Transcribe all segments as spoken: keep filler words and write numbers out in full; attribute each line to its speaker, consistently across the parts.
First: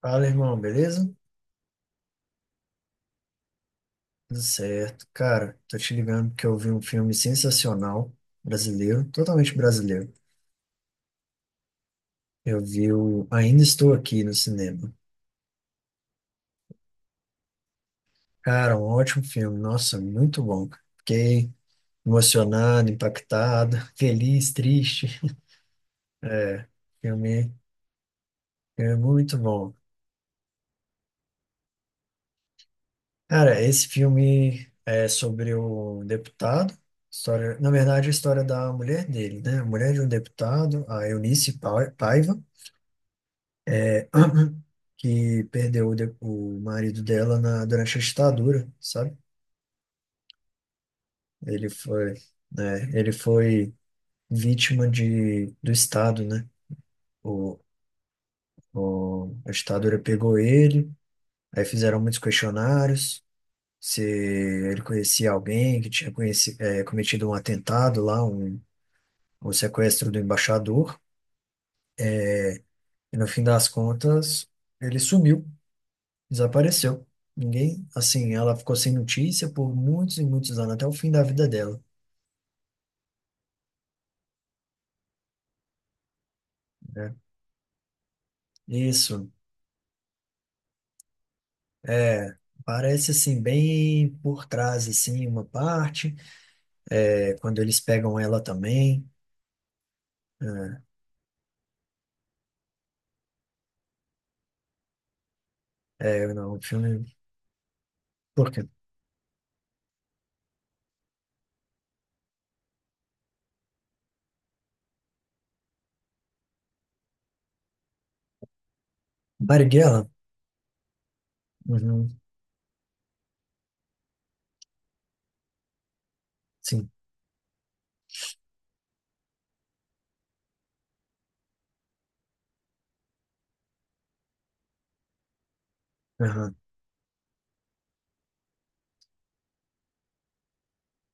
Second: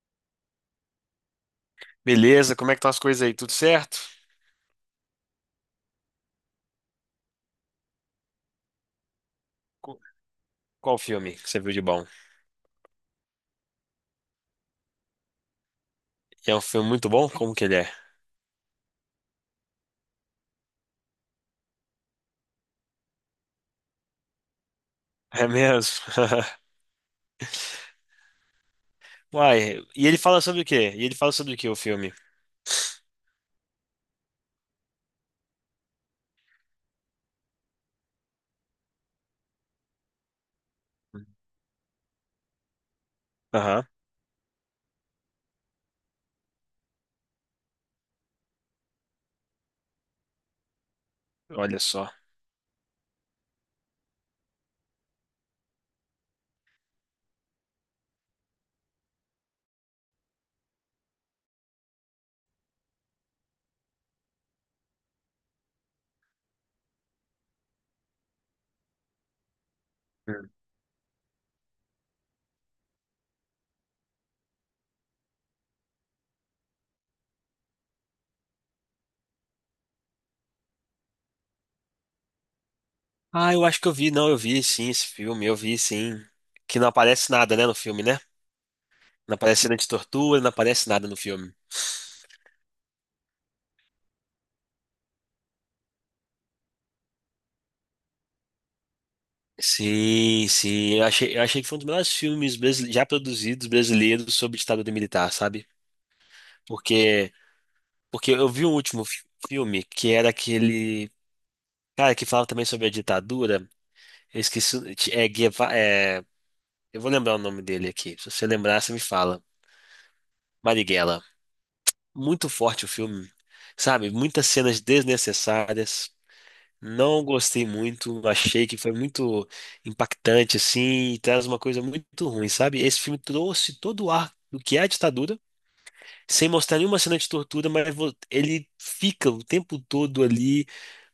Speaker 1: Fala, irmão, beleza?
Speaker 2: Beleza, como é que estão as coisas aí? Tudo certo?
Speaker 1: Tudo certo. Cara, tô te ligando porque eu vi um filme sensacional, brasileiro, totalmente
Speaker 2: Qu-
Speaker 1: brasileiro.
Speaker 2: Qual filme que você viu de bom?
Speaker 1: Eu vi o Ainda Estou Aqui no cinema.
Speaker 2: E é um filme muito bom? Como que ele é?
Speaker 1: Cara, um ótimo filme, nossa, muito bom. Cara. Fiquei emocionado, impactado, feliz, triste.
Speaker 2: É mesmo?
Speaker 1: É, filme, filme muito bom.
Speaker 2: Uai, e ele fala sobre o quê? E ele fala sobre o quê, o filme?
Speaker 1: Cara, esse filme é sobre o deputado, história, na verdade, a história da mulher dele, né? A mulher de um deputado, a Eunice Pai- Paiva.
Speaker 2: Aham,
Speaker 1: é, que perdeu o, de- o marido dela na, durante a ditadura, sabe? Ele
Speaker 2: olha só.
Speaker 1: foi, né, ele foi vítima de, do Estado, né? O, o, a ditadura pegou ele, aí fizeram muitos questionários, se ele conhecia alguém que tinha conheci, é, cometido um atentado lá, um, um sequestro do
Speaker 2: Hum.
Speaker 1: embaixador, e no fim das contas ele sumiu. Desapareceu. Ninguém, assim, ela ficou sem notícia por muitos e muitos anos, até o fim da vida dela,
Speaker 2: Ah, eu acho que eu vi, não, eu vi sim esse filme, eu vi sim. Que não
Speaker 1: né?
Speaker 2: aparece nada, né, no filme, né?
Speaker 1: Isso,
Speaker 2: Não aparece cena de tortura, não aparece nada no filme.
Speaker 1: é, parece assim, bem por trás, assim, uma parte, é, quando eles pegam ela também,
Speaker 2: Sim, sim, eu achei, eu achei que foi um dos melhores filmes brasile- já produzidos brasileiros sobre ditadura militar, sabe?
Speaker 1: é, é, não, o filme,
Speaker 2: Porque Porque eu
Speaker 1: por quê?
Speaker 2: vi o último fi- filme, que era aquele. Cara, que falava também sobre a ditadura. Eu esqueci. O- É, Gueva- é, eu vou lembrar o nome dele aqui. Se você lembrar, você me fala.
Speaker 1: Marighella?
Speaker 2: Marighella.
Speaker 1: Uhum,
Speaker 2: Muito forte o filme. Sabe? Muitas cenas desnecessárias.
Speaker 1: sim,
Speaker 2: Não gostei muito. Achei que foi muito impactante, assim. E traz uma coisa muito ruim, sabe? Esse filme trouxe todo o ar do que é a ditadura, sem
Speaker 1: aham.
Speaker 2: mostrar nenhuma cena de tortura, mas vo- ele fica o tempo todo ali.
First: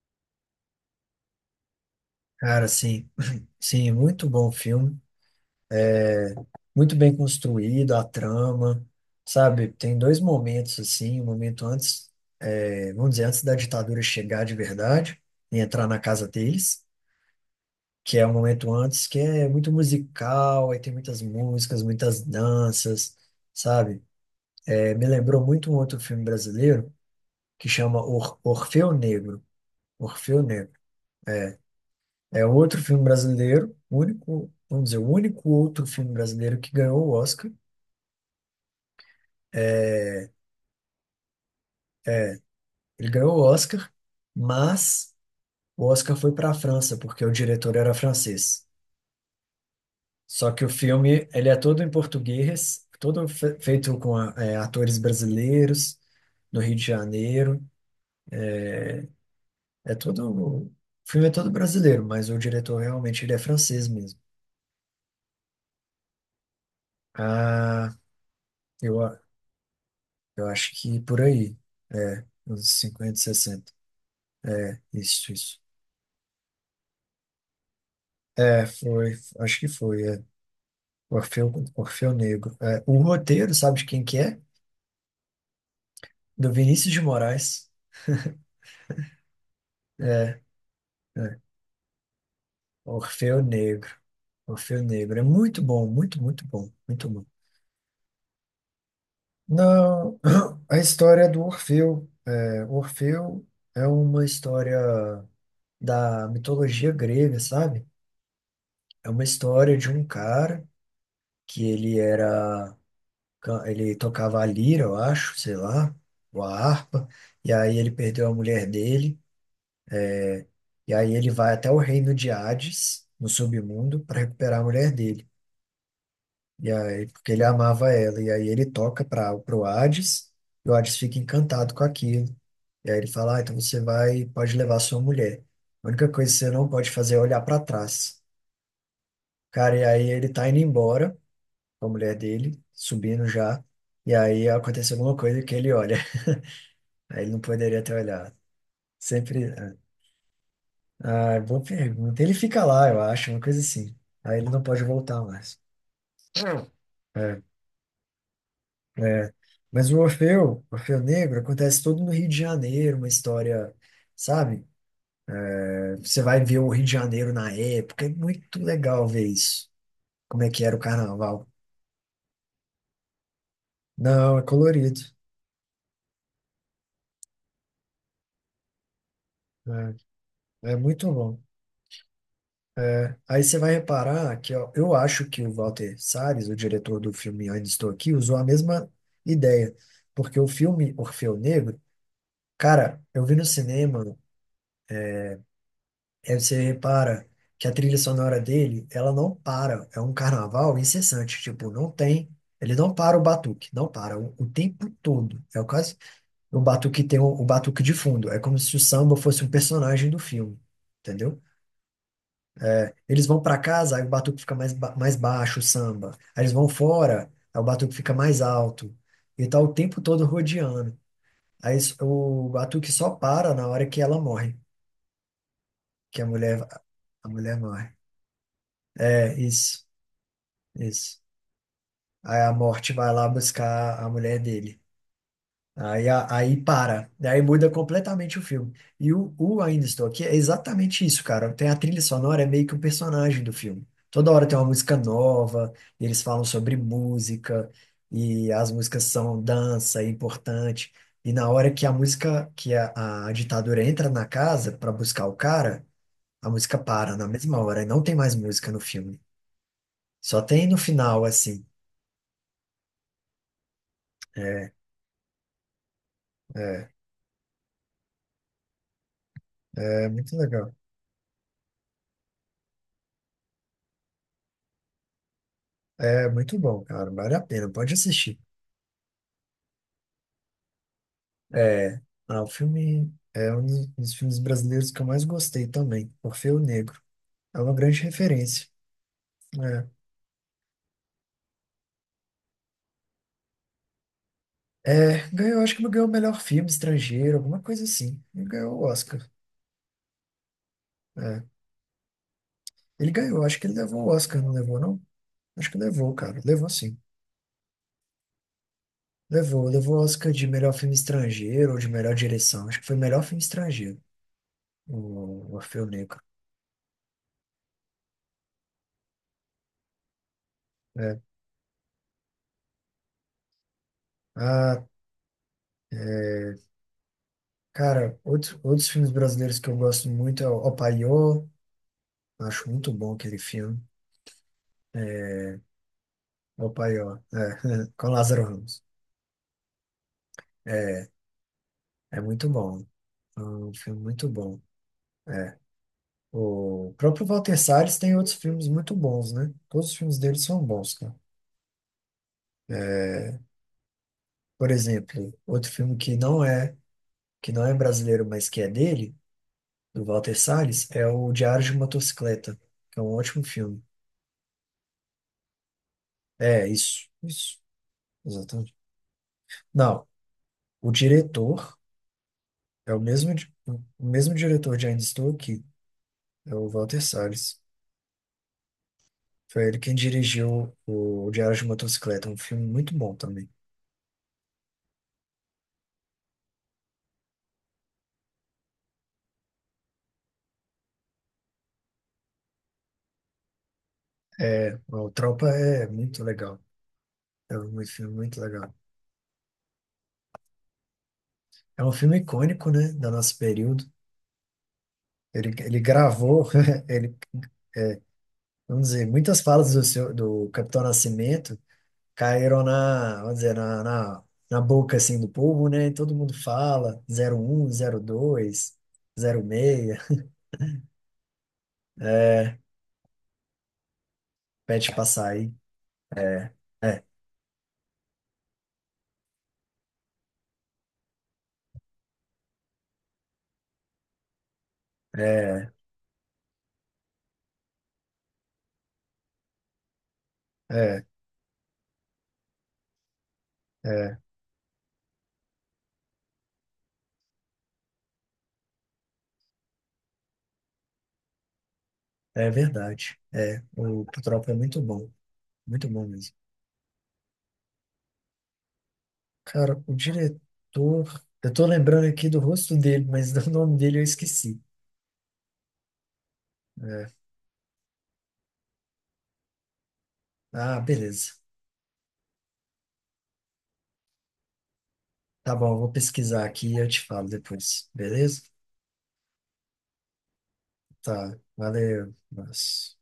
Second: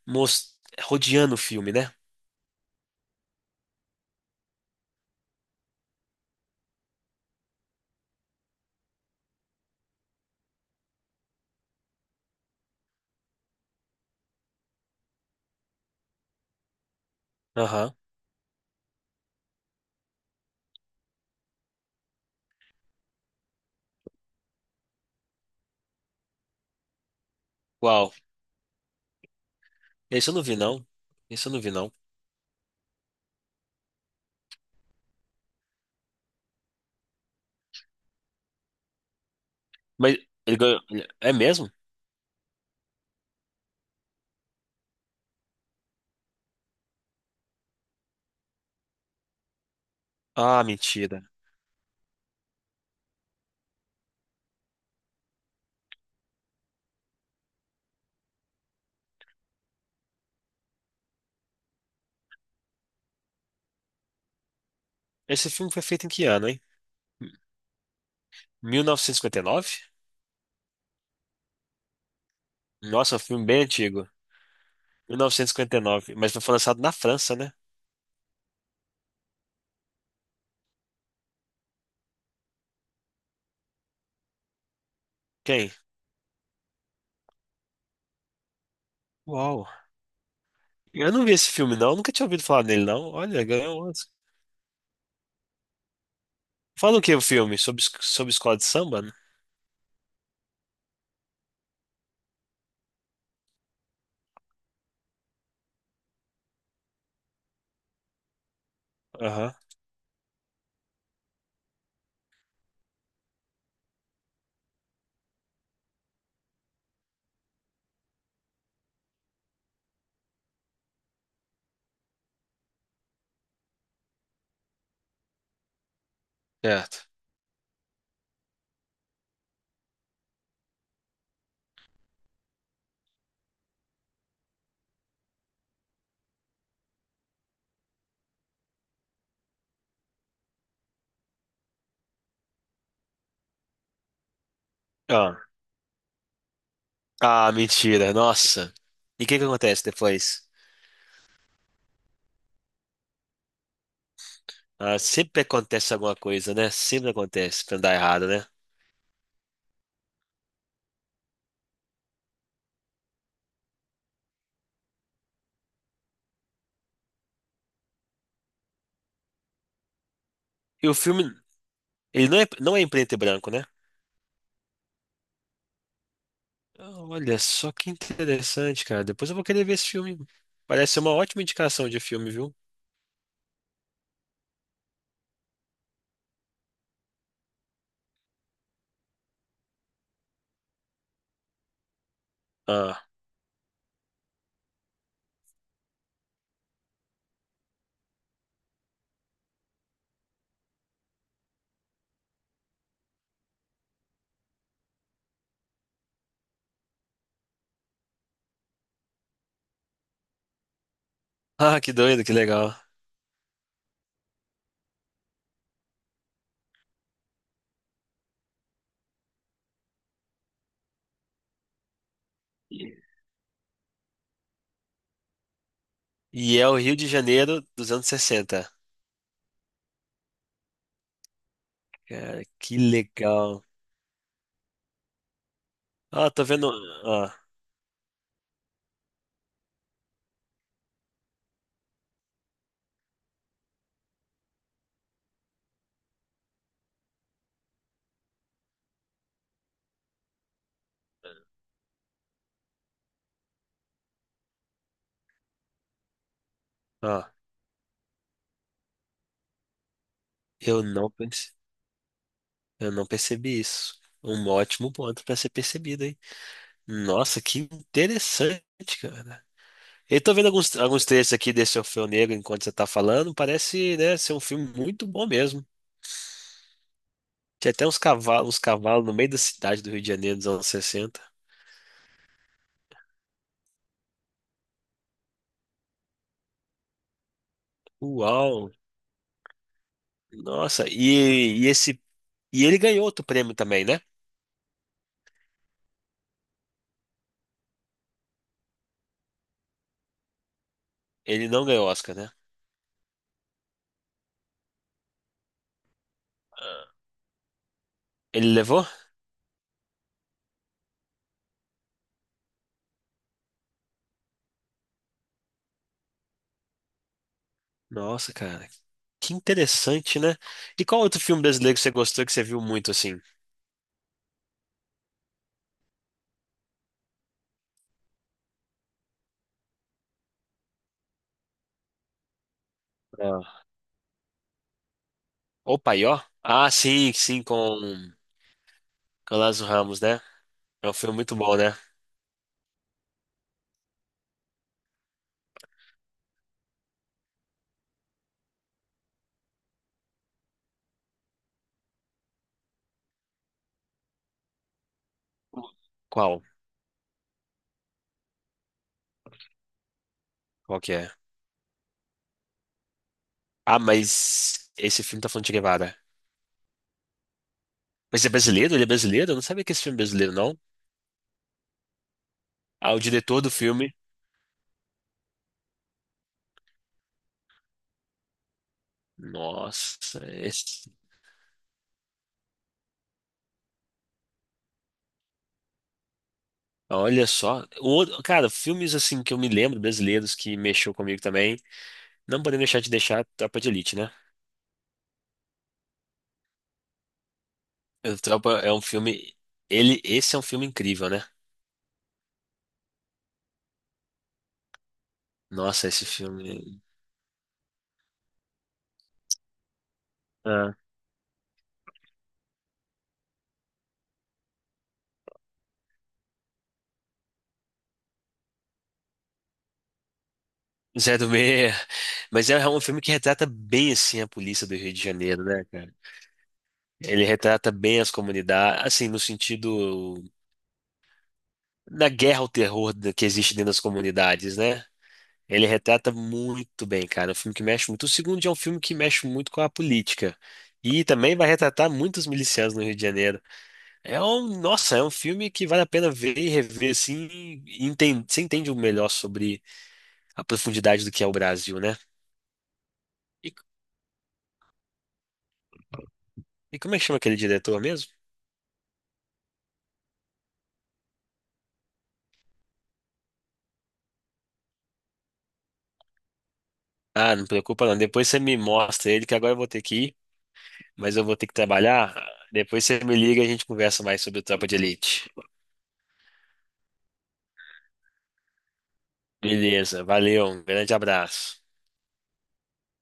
Speaker 2: Mos- rodeando o filme, né?
Speaker 1: Cara, sim, sim, muito bom filme. É muito bem construído a trama, sabe? Tem dois momentos assim, um momento antes, é, vamos dizer, antes da ditadura chegar de verdade e entrar na casa deles,
Speaker 2: Aham.
Speaker 1: que é o momento antes que é muito musical, aí tem muitas músicas, muitas danças, sabe? É, me lembrou muito um outro filme brasileiro que chama
Speaker 2: Uau.
Speaker 1: Or Orfeu Negro.
Speaker 2: Esse eu
Speaker 1: Orfeu
Speaker 2: não vi,
Speaker 1: Negro.
Speaker 2: não. Esse eu não vi, não.
Speaker 1: É um outro filme brasileiro, o único, vamos dizer, o único outro filme brasileiro que ganhou o Oscar.
Speaker 2: Mas
Speaker 1: É,
Speaker 2: ele ganhou. É mesmo?
Speaker 1: ele ganhou o Oscar, mas o Oscar foi para a França, porque o diretor era francês. Só que
Speaker 2: Ah,
Speaker 1: o
Speaker 2: mentira.
Speaker 1: filme, ele é todo em português, todo fe- feito com a- é, atores brasileiros, no Rio de Janeiro. É todo, o filme é todo brasileiro, mas o diretor realmente ele é francês mesmo.
Speaker 2: Esse filme foi feito em que ano, hein?
Speaker 1: Ah, eu, a-
Speaker 2: mil novecentos e cinquenta e nove?
Speaker 1: eu acho que por aí, é, uns cinquenta,
Speaker 2: Nossa, é um filme bem
Speaker 1: sessenta.
Speaker 2: antigo.
Speaker 1: Isso, isso.
Speaker 2: mil novecentos e cinquenta e nove. Mas foi lançado na França, né?
Speaker 1: É, foi, acho que foi, é. Orfeu, Orfeu Negro. É, o roteiro, sabe de quem que é?
Speaker 2: Quem?
Speaker 1: Do Vinícius de Moraes.
Speaker 2: Uau.
Speaker 1: É,
Speaker 2: Eu não vi
Speaker 1: é.
Speaker 2: esse filme, não. Nunca tinha ouvido falar nele, não.
Speaker 1: Orfeu
Speaker 2: Olha, ganhou
Speaker 1: Negro.
Speaker 2: um Oscar.
Speaker 1: Orfeu Negro. É muito bom, muito, muito bom,
Speaker 2: Fala o
Speaker 1: muito
Speaker 2: que o
Speaker 1: bom.
Speaker 2: filme? Sobre, es- sobre escola de samba? Né?
Speaker 1: Não, a história do Orfeu. É, Orfeu é uma história da mitologia grega, sabe? É uma
Speaker 2: Aham.
Speaker 1: história de um cara que ele era, ele tocava a lira, eu acho, sei lá, ou a harpa, e aí ele perdeu a mulher dele, e aí ele vai até o reino de Hades, no submundo, para recuperar a mulher dele. E
Speaker 2: Certo.
Speaker 1: aí, porque ele amava ela. E aí ele toca para pro Hades, e o Hades fica encantado com aquilo. E aí ele fala, ah, então você vai, pode levar sua mulher. A única coisa que você não pode fazer é olhar para trás. Cara, e aí ele tá indo embora com a mulher dele, subindo já. E aí aconteceu alguma coisa
Speaker 2: Ah.
Speaker 1: que ele olha. Aí ele não
Speaker 2: Ah,
Speaker 1: poderia ter
Speaker 2: mentira.
Speaker 1: olhado.
Speaker 2: Nossa. E o que que
Speaker 1: Sempre.
Speaker 2: acontece depois?
Speaker 1: Ah, ah, boa pergunta. Ele fica lá, eu acho, uma coisa assim. Aí ele não pode
Speaker 2: Ah,
Speaker 1: voltar
Speaker 2: sempre
Speaker 1: mais.
Speaker 2: acontece alguma coisa, né? Sempre
Speaker 1: É.
Speaker 2: acontece pra dar errado, né?
Speaker 1: É, mas o Orfeu, Orfeu Negro, acontece todo no Rio de Janeiro, uma história, sabe? É, você vai ver o Rio de Janeiro na época, é muito legal ver isso, como é que era o
Speaker 2: E o filme,
Speaker 1: carnaval.
Speaker 2: ele não é, não é em preto e branco, né?
Speaker 1: Não, é colorido,
Speaker 2: Ah, Olha só que interessante, cara. Depois eu vou querer ver esse filme.
Speaker 1: é, é
Speaker 2: Parece ser
Speaker 1: muito
Speaker 2: uma
Speaker 1: bom.
Speaker 2: ótima indicação de filme, viu?
Speaker 1: É, aí você vai reparar que ó, eu acho que o Walter Salles, o diretor do filme Ainda Estou Aqui, usou a mesma ideia, porque o filme Orfeu Negro, cara,
Speaker 2: Ah,
Speaker 1: eu vi no cinema. Aí você repara que a trilha sonora dele, ela não para. É um carnaval incessante. Tipo, não tem. Ele não para o batuque, não para o, o tempo todo. É quase o batuque tem o, o batuque de fundo. É como se o samba fosse um personagem do filme, entendeu?
Speaker 2: ah, que doido, que legal.
Speaker 1: Eles vão para casa, aí o batuque fica mais, ba- mais baixo, o samba. Aí eles vão fora, aí o batuque fica mais alto. E tá o tempo todo rodeando. Aí s- o batuque só para na hora que ela morre, que a
Speaker 2: E
Speaker 1: mulher,
Speaker 2: é o Rio de
Speaker 1: a mulher
Speaker 2: Janeiro dos
Speaker 1: morre.
Speaker 2: anos sessenta.
Speaker 1: É isso. Isso. Aí
Speaker 2: Cara,
Speaker 1: a
Speaker 2: que
Speaker 1: morte vai lá
Speaker 2: legal.
Speaker 1: buscar a mulher dele. Aí, a-
Speaker 2: Ah, tô
Speaker 1: aí
Speaker 2: vendo.
Speaker 1: para.
Speaker 2: Ah,
Speaker 1: Daí muda completamente o filme. E o, o Ainda Estou Aqui é exatamente isso, cara. Tem a trilha sonora, é meio que o personagem do filme. Toda hora tem uma música nova, e eles falam sobre música, e as músicas são dança, é importante. E na hora que a música, que a, a ditadura entra na casa para buscar o cara, a música para na
Speaker 2: ah,
Speaker 1: mesma hora, e não tem mais música no filme. Só tem no
Speaker 2: eu não,
Speaker 1: final,
Speaker 2: perce-
Speaker 1: assim.
Speaker 2: eu não percebi isso. Um
Speaker 1: É,
Speaker 2: ótimo ponto pra ser percebido, hein?
Speaker 1: é.
Speaker 2: Nossa, que interessante, cara.
Speaker 1: É
Speaker 2: Eu tô
Speaker 1: muito
Speaker 2: vendo alguns,
Speaker 1: legal.
Speaker 2: alguns trechos aqui desse Orfeu Negro enquanto você tá falando. Parece, né, ser um filme muito bom mesmo.
Speaker 1: É muito bom, cara. Vale a pena.
Speaker 2: Tinha até
Speaker 1: Pode
Speaker 2: uns
Speaker 1: assistir.
Speaker 2: cavalos, uns cavalos no meio da cidade do Rio de Janeiro dos anos sessenta.
Speaker 1: É, ah, o filme é um dos dos filmes brasileiros que eu mais gostei também, Orfeu Negro. É uma grande referência.
Speaker 2: Uau!
Speaker 1: É,
Speaker 2: Nossa, e, e esse. E ele ganhou outro prêmio também, né?
Speaker 1: é, ganhou, acho que ele ganhou o melhor filme estrangeiro, alguma coisa assim. Ele ganhou o Oscar. É.
Speaker 2: Ele não ganhou Oscar, né?
Speaker 1: Ele ganhou, acho que ele levou o Oscar, não levou, não? Acho que levou, cara. Levou sim.
Speaker 2: Ah. Ele levou?
Speaker 1: Levou, levou o Oscar de melhor filme estrangeiro ou de melhor direção. Acho que foi melhor filme estrangeiro, o Orfeu Negro.
Speaker 2: Nossa, cara, que interessante, né? E qual
Speaker 1: É.
Speaker 2: outro filme brasileiro que você gostou que você viu muito assim?
Speaker 1: Ah, é. Cara, outros, outros filmes brasileiros que eu gosto muito é o O, acho muito bom aquele
Speaker 2: Ah.
Speaker 1: filme. É,
Speaker 2: O Paió? Ah,
Speaker 1: O
Speaker 2: sim,
Speaker 1: Paiô, é,
Speaker 2: sim, com,
Speaker 1: com Lázaro Ramos.
Speaker 2: com o Lázaro Ramos, né? É um
Speaker 1: É,
Speaker 2: filme muito bom, né?
Speaker 1: é muito bom. É um filme muito bom. É. O próprio Walter Salles tem outros filmes muito bons, né? Todos os filmes dele são bons, cara. É, por exemplo, outro filme que
Speaker 2: Qual?
Speaker 1: não é que não é brasileiro, mas que é dele, do Walter
Speaker 2: Qual
Speaker 1: Salles,
Speaker 2: que
Speaker 1: é
Speaker 2: é?
Speaker 1: o Diário de Motocicleta, que é um ótimo
Speaker 2: Ah,
Speaker 1: filme.
Speaker 2: mas esse filme tá falando de Che Guevara.
Speaker 1: É, isso, isso,
Speaker 2: Mas é brasileiro?
Speaker 1: exatamente.
Speaker 2: Ele é brasileiro? Eu não sabia que esse filme é
Speaker 1: Não,
Speaker 2: brasileiro, não.
Speaker 1: o diretor é
Speaker 2: Ah,
Speaker 1: o
Speaker 2: o
Speaker 1: mesmo,
Speaker 2: diretor do
Speaker 1: di- o
Speaker 2: filme.
Speaker 1: mesmo diretor de Ainda Estou Aqui, é o Walter Salles. Foi ele quem
Speaker 2: Nossa,
Speaker 1: dirigiu
Speaker 2: esse...
Speaker 1: o Diário de Motocicleta, um filme muito bom também.
Speaker 2: Olha só. O outro- Cara, filmes assim que eu me lembro, brasileiros, que mexeu comigo também. Não podemos deixar de deixar Tropa de Elite, né?
Speaker 1: É, o Tropa é muito legal. É um filme
Speaker 2: O
Speaker 1: muito
Speaker 2: Tropa é
Speaker 1: legal.
Speaker 2: um filme. Ele... Esse é um filme incrível, né?
Speaker 1: É um filme icônico, né, do nosso período. Ele, ele
Speaker 2: Nossa, esse
Speaker 1: gravou,
Speaker 2: filme.
Speaker 1: ele, vamos dizer, muitas falas do, seu, do
Speaker 2: Ah.
Speaker 1: Capitão Nascimento caíram na, vamos dizer, na, na, na boca, assim, do povo, né? E todo mundo fala, zero zero um zero dois zero seis.
Speaker 2: Zé do Meia. Mas é um filme que retrata bem assim a polícia do Rio
Speaker 1: Pede
Speaker 2: de Janeiro,
Speaker 1: Passaí.
Speaker 2: né, cara?
Speaker 1: É, é,
Speaker 2: Ele retrata bem as comunidades, assim, no sentido. Da guerra ao terror da- que existe dentro das comunidades, né? Ele
Speaker 1: é,
Speaker 2: retrata muito bem, cara. É um filme que mexe muito. O segundo é um filme que mexe muito com a política.
Speaker 1: é,
Speaker 2: E também vai retratar muitos milicianos no Rio de Janeiro.
Speaker 1: é,
Speaker 2: É um, nossa, é um filme que vale a pena ver e rever assim. E enten- você entende o melhor sobre a profundidade do que é o Brasil, né?
Speaker 1: é verdade.
Speaker 2: E,
Speaker 1: É, o Tropa é muito bom. Muito bom mesmo.
Speaker 2: e como é que chama aquele diretor mesmo?
Speaker 1: Cara, o diretor. Eu tô lembrando aqui do rosto dele, mas do nome dele eu esqueci. É.
Speaker 2: Ah, não preocupa não. Depois você me mostra ele, que agora eu vou ter que ir,
Speaker 1: Ah,
Speaker 2: mas eu
Speaker 1: beleza.
Speaker 2: vou ter que trabalhar. Depois você me liga e a gente conversa mais sobre o Tropa de Elite.
Speaker 1: Tá bom, eu vou pesquisar aqui e eu te falo depois. Beleza?
Speaker 2: Beleza, valeu, um grande
Speaker 1: Tá.
Speaker 2: abraço.
Speaker 1: Valeu. Nossa.